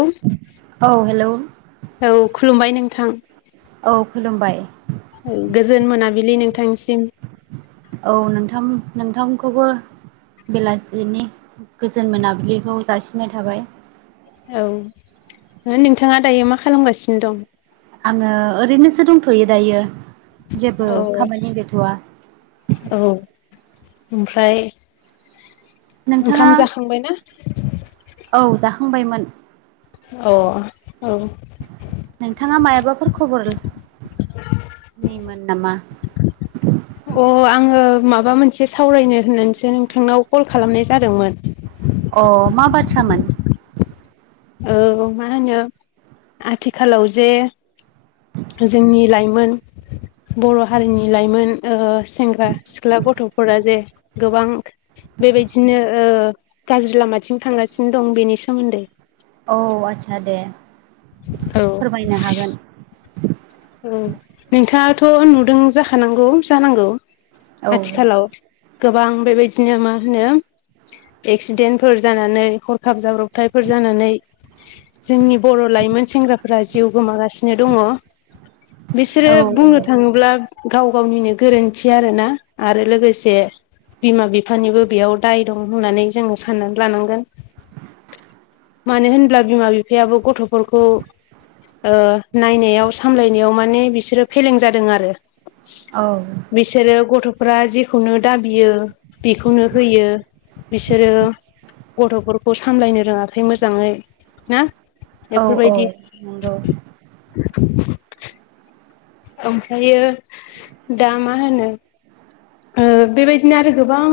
औ औ हेलौ औ खुलुमबाय नोंथां। औ खुलुमबाय। गोजोन मोनाबिलि नोंथांनिसिम औ नोंथां नोंथांखौबो बेलासिनि गोजोन मोनाबिलिखौ जासिननाय थाबाय। औ नोंथाङा दायो मा खालामगासिनो दं आङो ओरैनोसो दंथ'यो दायो। जेबो औ खामानि गैथ'आ औ ओमफ्राय नोंथाङा ओंखाम जाखांबाय ना औ जाखांबायमोन। औ औ। नोंथाङा मायाबाफोर खबर नि मोन नामा अ आङो माबा मोनसे सावरायनो होननानैसो नोंथांनाव कल खालामनाय जादोंमोन। थामोन औ मा होनो आथिखालाव जे जोंनि लाइमोन बर' हारिनि लाइमोन ओ सेंग्रा सिख्ला गथ'फोरा जे गोबां बेबायदिनो ओ गाज्रि लामाथिं थांगासिनो दं बेनि सोमोन्दै औ आदसा दे औ फोरमायनो हागोन औ नोंथाङाथ' नुदों जाखानांगौ जानांगौ। औ आथिखालाव गोबां बेबा दिनो मा होनो एक्सिडेन्टफोर जानानै हरखाब जाब्रब थायफोर जानानै जोंनि बर' लाइमोन सेंग्राफोरा जिउ गोमागासिनो दङ। बिसोरो औ बुंनो थाङोब्ला गाव गावनिनो गोर रोनथि आरोना आरो लोगोसे बिमा बिफानिबो बेयाव दाय दं होननानै जोङो साननानै लानांगोन। मानो होनब्ला बिमा बिफायाबो गथ'फोरखौ ओ नायनायाव सामलायनायाव माने बिसोरो फेलें जादों आरो औ बिसोरो गथ' फ्रा जेखौनो दाबियो बेखौनो होयो बिसोरो गथ'फोरखौ सामलायनो रोङाखै मोजाङै ना औ औ बेफोरबायदि नंगौ। ओमफ्रायो दा मा होनो ओ बेबायदिनो आरो गोबां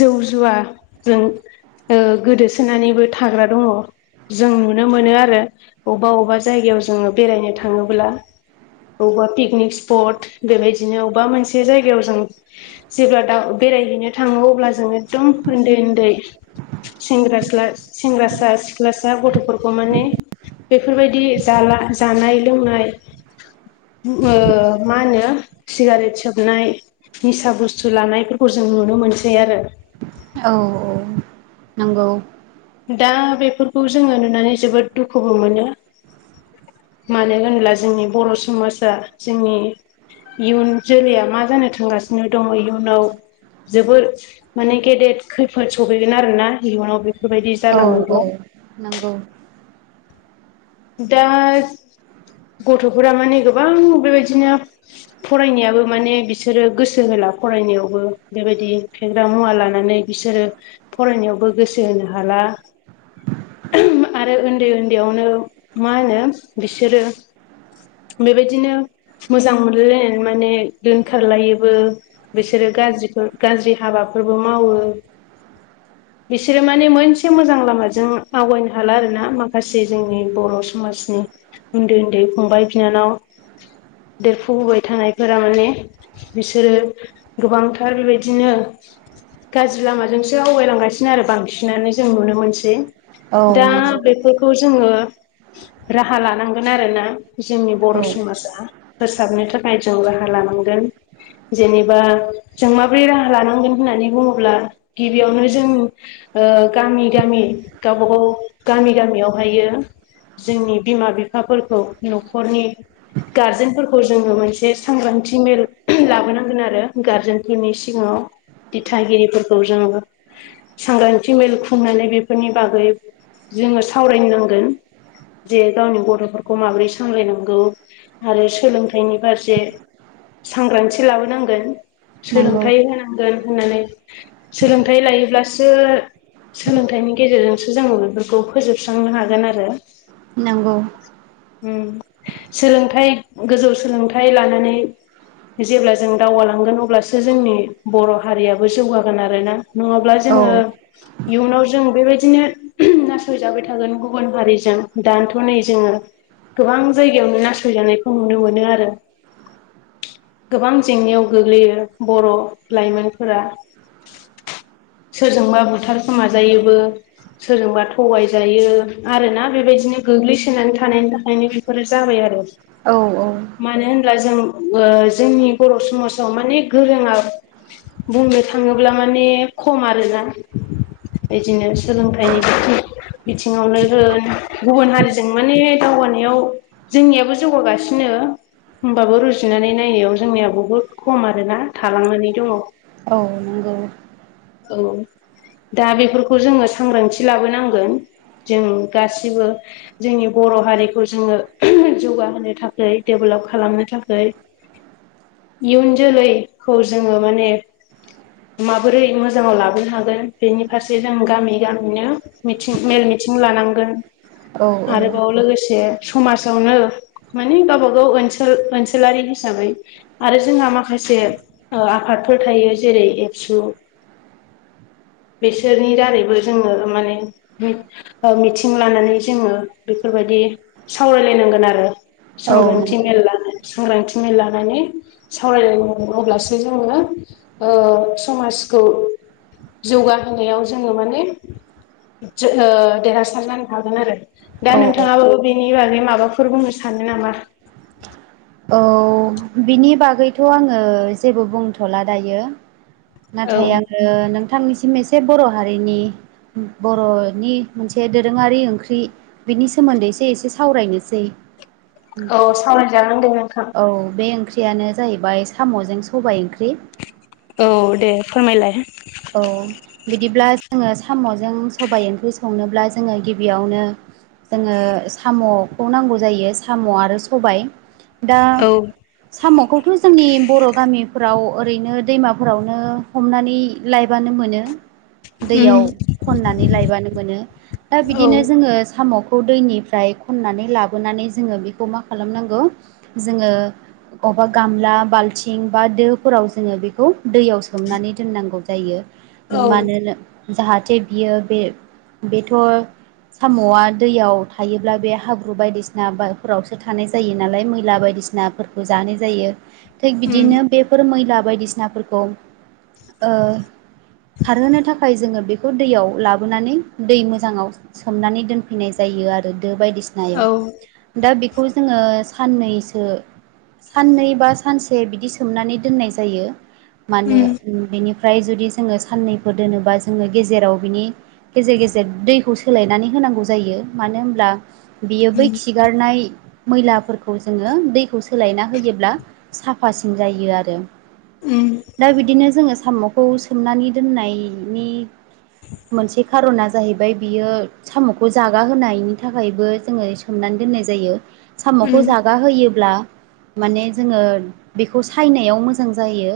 जौ जुवाजों ओ गोदोसोनानैबो थाग्रा दङ जों नुनो मोनो आरो अबा अबा जायगायाव जोङो बेरायनो थाङोब्ला अबा पिकनिक स्पट बेबायदिनो अबा मोनसे जायगायाव जों जेब्ला दाउ बेरायहैनो थाङो अब्ला जों एखदम उन्दै उन्दै सेंग्रासा सिख्लासा गथ'फोरखौ माने बेफोरबायदि जाला जानाय लोंनाय ओ मा होनो सिगारेट सोबनाय निसा बुस्थु लानायफोरखौ जों नुनो मोनसै आरो औ औ नंगौ दा बेफोरखौ जोङो नुनानै जोबोद दुखुबो मोनो मानो होनब्ला जोंनि बर' समाजा जोंनि इयुन जोलैया मा जानो थांगासिनो दङ इयुनाव जोबोर माने गेदेद खैफोद सफैगोन आरोना इयुनाव बे बेफोरबायदि औ औ जालाङोब्ला नंगौ दा गथ'फोरा माने गोबां बेबायदिनो फरायनायाबो माने बिसोरो गोसो होला फरायनायावबो बेबायदि फेग्रा मुवा लानानै बिसोरो फरायनायावबो गोसो होनो हानाय [unintelligible] आरो उन्दै उन्दैयावनो मा होनो बिसोरो बेबायदिनो मोजां मोनलायलायनानै माने दोनखारलायोबो बिसोरो गाज्रिखौ गाज्रि हाबा हाबाफोरबो मावो। बिसोरो माने मोनसे मोजां लामाजों आवगायनो हाला आरो ना माखासे जोंनि बर' समाजनि उन्दै उन्दै फंबाय बिनानाव देरफुबोबाय थानायफोरा माने बिसोरो गोबांथार बेबायदिनो गाज्रि लामाजोंसो आवगायलांगासिनो आरो बांसिनानो जों नुनो मोनसै। औ दा नंगौ बेफोरखौ जोङो राहा लानांगोन आरोना। जोंनि बर' औ समाजा फोसाबनो थाखाय जों राहा लानांगोन। जेनेबा जों माबोरै राहा लानांगोन होननानै बुङोब्ला गिबियावनो जों ओ गामि गामि गावबा गाव गामि गामियावहायो जोंनि बिमा बिफाफोरखौ न'खरनि गार्जेनफोरखौ जोङो मोनसे सांग्रांथि मेल लाबोनांगोन आरो गारजेनफोरनि सिगाङाव दिथागिरिफोरखौ जोङो सांग्रांथि मेल खुंनानै बेफोरनि बागै जोङो सावरायनांगोन। जे गावनि गथ'फोरखौ माबोरै सामलायनांगौ आरो सोलोंथाइनि फारसे सांग्रांथि लाबोनांगोन नंगौ सोलोंथाइ होनांगोन होननानै सोलोंथाइ लायोब्लासो सोलोंथाइनि गेजेरजोंसो जोङो बेफोरखौ फोजोबस्रांनो हागोन आरो। नंगौ ओम सोलोंथाइ गोजौ सोलोंथाइ लानानै जेब्ला जों दावगालांगोन अब्लासो जोंनि बर' हारियाबो जौगागोन आरोना। नङाब्ला औ जोङो इयुनाव जों बेबायदिनो नासयजाबाय थागोन गुबुन हारिजों दानोथ' नै जोङो गोबां जायगायावनो नासयजानायखौ नुनो मोनो आरो। गोबां जेंनायाव गोग्लैयो बर' लाइमोनफोरा। सोरजोंबा बुथारखोमाजायोबो, सोरजोंबा थगाय जायो आरोना बेबायदिनो गोग्लैसोनानै थानायनि थाखायनो बेफोरो जाबाय आरो। औ औ बिदिब्ला जों जोंनि बर' समाजाव माने गोरोङा बुंनो थाङोब्ला माने खम आरोना। बिदिनो सोलोंथाइनि बिथिं बिथिङावनो होन गुबुन हारिजों माने दावगानायाव जोंनियाबो जौगागासिनो होमबाबो रुजुनानै नायनायाव जोंनिया बहुत खम आरोना थालांनानै दङ। औ नंगौ। औ दा बेफोरखौ जोङो सांग्रांथि लाबोनांगोन जों गासिबो जोंनि बर' हारिखौ जोङो जौगाहोनो थाखै डेभल खालामनो थाखै इयुन जोलैखौ जोङो माने माबोरै मोजाङाव लाबोनो हागोन बेनि फारसे जों गामि गामिनो मिथिं मेल मिथिं लानांगोन। औ आरोबाव औ लोगोसे समाजावनो माने गावबागाव ओनसोल ओनसोलारि हिसाबै आरो जोंहा माखासे ओ आफाद फोर थायो जेरै एबसु बेसोरनि दारैबो जोङो माने मि- ओ मिथिं लानानै जोङो बेफोर बायदि सावरायलायनांगोन आरो सांग्रांथि नंगौ मेल लानानै सांग्रांथि मै लानानै सावरायलोन अब्लासो जोङो ओ समाजखौ जौगाहोनायाव जोङो माने जो ओ देरहासार जानो हागोन आरो दा औ नोंथाङाबो बेनि बागै माबाफोर बुंनो सानो नामा? औ बिनि बागैथ' आङो जेबो बुंथ'ला दायो। औ नाथाय आङो नोंथांनिसिम एसे बर' हारिनि बर'नि मोनसे दोरोङारि ओंख्रि बिनि सोमोन्दैसो एसे सावरायनोसै। औ सावराय जागोन। औ बे ओंख्रियानो जाहैबाय साम'जों सबाय ओंख्रि। औ दे फोरमायलाय औ बिदिब्ला जोङो साम'जों सबाय ओंख्रि संनोब्ला जोङो गिबियावनो जोङो साम'खौ नांगौ जायो साम' आरो सबाय। दा औ साम'खौथ' जोंनि बर' गामिफ्राव ओरैनो दैमाफोरावनो हमनानै लायबानो मोनो। उम दैयाव खननानै लायबानो मोनो दा औ बिदिनो जोङो साम'खौ दैनिफ्राय खननानै लाबोनानै जोङो बेखौ मा खालामनांगौ जोङो माबा गामला बाल्थिं बा दोफोराव जोङो बेखौ दैयाव सोमनानै दोननांगौ जायो औ मानोना जाहाथे बियो बे बेथ' साम'आ दैयाव थायोब्ला बे हाब्रु बायदिसिना बा फोरावसो थानाय जायो नालाय मैला बाय बायदिसिनाफोरखौ जानाय जायो। थिग उम बिदिनो बेफोर मैला बायदिसिनाफोरखौ ओ [inaudible] खारहोनो थाखाय जोङो बेखौ दैयाव लाबोनानै दै मोजाङाव सोमनानै दोनफैनाय जायो आरो। बायदिसिनायाव दा बेखौ जोङो साननैसो साननै बा सानसे बिदि सोमनानै दोननाय जायो। मानो बेनि ओमफ्राय जुदि जोङो साननैफोर दोनोबा जोङो गेजेराव बिनि गेजेर गेजेर दैखौ सोलायनानै होन नांगौ जायो मानो होनोमब्ला बियो बै खिगारनाय मैलाफोरखौ जोङो दैखौ सोलायना होयोब्ला साफासिन जायो आरो। दा बिदिनो जोङो साम'खौ सोमनानै दोननायनि मोनसे खार'ना जाहैबाय बियो साम'खौ जागा होनायनि थाखायबो जोङो सोमनानै दोननाय जायो। साम'खौ जागा होयोब्ला माने जोङो बेखौ सायनायाव मोजां जायो।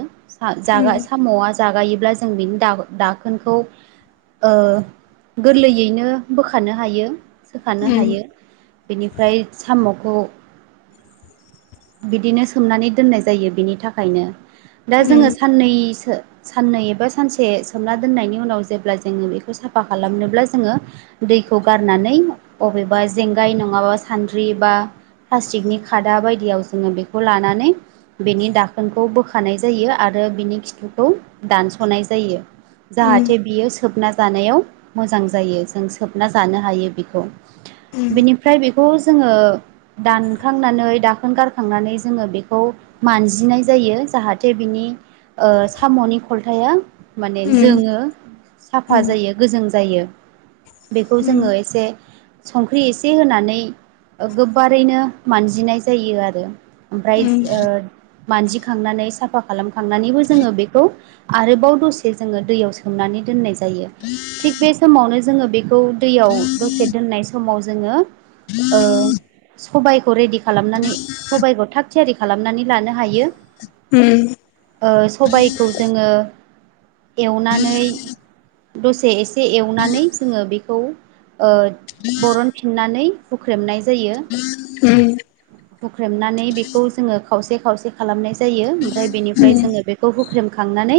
जागा साम'आ जागायोब्ला जों बेनि दा दाखोनखौ ओ गोरलैयैनो बोखानो हायो। सोखानो हायो बेनिफ्राय साम' ओ बिदिनो सोमनानै दोननाय जायो बिनि थाखायनो दा जोङो साननैसो साननै एबा सानसे सोमना दोननायनि उनाव जेब्ला जोङो बेखौ साफा खालामनोब्ला जोङो दै खौ गारनानै बबेबा जेंगाय नङाबा सान्द्रि बा प्लास्टिकनि खादा बायदियाव जोङो बेखौ लानानै बेनि दाखोनखौ बोखानाय जायो आरो बिनि खिथुखौ दस'नाय जायो जाहाथे बियो सोबना जानायाव मोजां जायो जों सोबना जानो हायो बेखौ बिनिफ्राय बेखौ जोङो दानखांनानै दा खोन गारखांनानै जोङो बेखौ मानजिनाय जायो जाहाथे बिनि ओ साम'नि खलथाया माने उम जोंङो साफा उम जायो गोजों जायो। बेखौ उम जोङो एसे संख्रि एसे होनानै गोबारैनो मानजिनाय जायो आरो। ओमफ्राय उम ओ मानजिखांनानै साफा खालामखांनानैबो जोङो बेखौ आरोबाव दसे जोङो दैयाव सोमनानै दोननाय जायो थिग बे समावनो जोङो बे बे खौ दैयाव दसे दोननाय समाव जोङो सबायखौ रेडि खालाम खालामनानै सबायाइखौ थाग थियारि खालामनानै लानो हायो उम ओ सबायखौ जोङो एवनानै दसे एसे एवनानै जोङो बेखौ बरनफिननानै हुख्रेमनाय जायो [inaudible] हुख्रेमनानै बेखौ जोङो खावसे खावसे खालामनाय जायो ओमफ्राय बेनिफ्राय उम जोङो बेखौ हुख्रेमखांनानै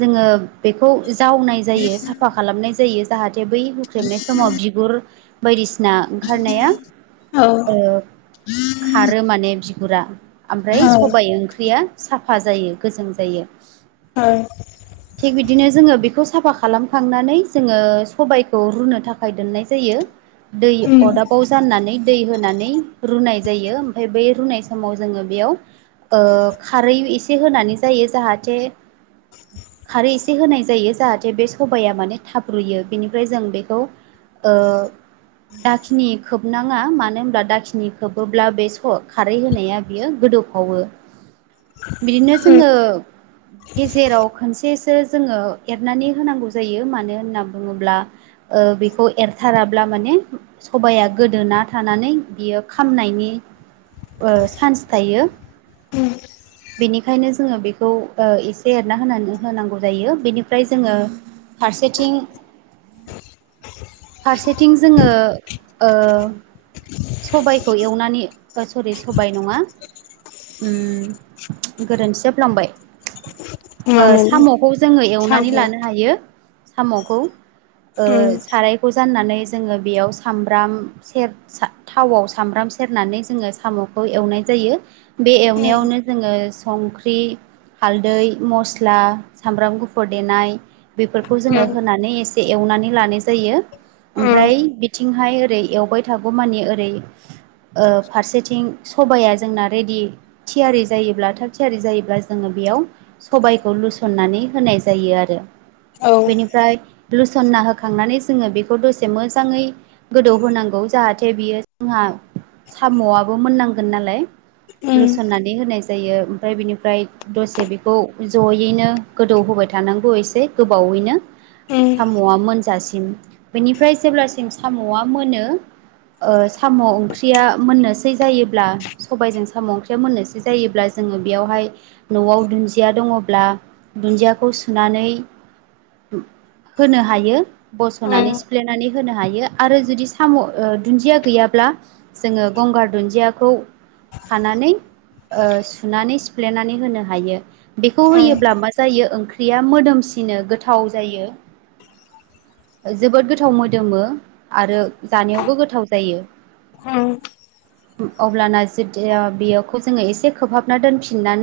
जोङो बेखौ जावनाय जायो साफा खालामनाय जायो जाहाथे बै हुख्रेबनाय समाव बिगुर बायदिसिना ओंखारनाया औ ओ खारो माने बिगुरा ओमफ्राय औ सबायाइ ओंख्रिया साफा जायो गोजों जायो औ थिग बिदिनो जोङो बेखौ साफा खालामखांनानै जोङो सबायखौ रुनो थाखाय दोननाय जायो दै उम अरदाबाव जानानै दै होनानै रुनाय जायो ओमफफ्राय बै रुनाय समाव जोङो बेयाव खारै एसे होनानै जायो जाहाथे खारै एसे होनाय जायो जाहाथे बे सबाया माने थाब रुयो बेनिफ्राय जों बेखौ ओ दाखिनि खोबनाङा मानो होनब्ला दाखिनि खोबोब्ला बे स खारै होनाया बियो गोदोव पावयो बिदिनो उम जो जेराव खनसेसो जोङो एरनानै होनांगौ जायो मानो होनना बुङोब्ला बेखौ खौ एरथाराब्ला माने सबाया गोदोना थानानै बियो खामनायनि चान्स थायो बेनिखायनो जोङो बेखौ एसे एरना होनानै होनांगौ जायो बेनिफ्राय जोङो फारसेथिं फारसेथिं जोङो ओ सबायखौ एवनानै सरि सबाय नङा उ गोरोन्थि जफ्लांबाय मामोन साम'खौ जोङो साम' एवनानै लानो हायो साम'खौ ओ उम साराय खौ जनानै जोङो बेयाव सामब्राम सेर थावआव सामब्राम सेरनानै जोङो साम' खौ एवनाय जायो बे उम एवनायावनो जोङो संख्रि हालदै मस्ला सामब्राम गुफुर देनाय बेफोरखौ जोङो उम होनानै एसे एवनानै लानाय जायो उम ओमफ्राय बिथिंहाय ओरै एवबाय थागौ मानि ओरै फारसेथिं सबाया जोंना रेडि थियारि जायोब्ला थाग थियारि जायोब्ला जोङो बेयाव सबायखौ लुसननानै होनाय जायो आरो औ उम बेनिफ्राय लुसना होखांनानै जोङो बेखौ खौ दसे मोजाङै गोदौ होनांगौ जाहाथे बियो जोंहा साम'आबो मोननांगोन नालाय लुसननानै होनाय जायो ओमफ्राय बिनिफ्राय दसे बेखौ जयैनो गोदौहोबाय थानांगौसे गोबावैनो उम साम'आ मोनजासिम बेनिफ्राय जेब्लासिम साम'आ मोनो साम' ओंख्रिया मोननोसै जायोब्ला सबायजों साम' ओंख्रिया मोननोसै जायोब्ला जोङो बेयावहाय न'आव दुन्दिया दङब्ला दुन्दियाखौ सुनानै होनो हायो उम बस'नानै नानै होनो हायो आरो जुदि साम' दुन्दिया गैयाब्ला जोङो गंगार दुन्दियाखौ खानानै सुनानै सिफ्लेनानै होनो हायो बेखौ उम होयोब्ला मा जायो ओ ओंख्रिया मोदोमसिनो गोथाव जायो जबो गोथाव गोथाव मोदोमो आरो जानायावबो गोथाव जायो [unintelligible] अब्लाना जदि बेयावखौ जोङो एसे खोबहाबना दोनफिननान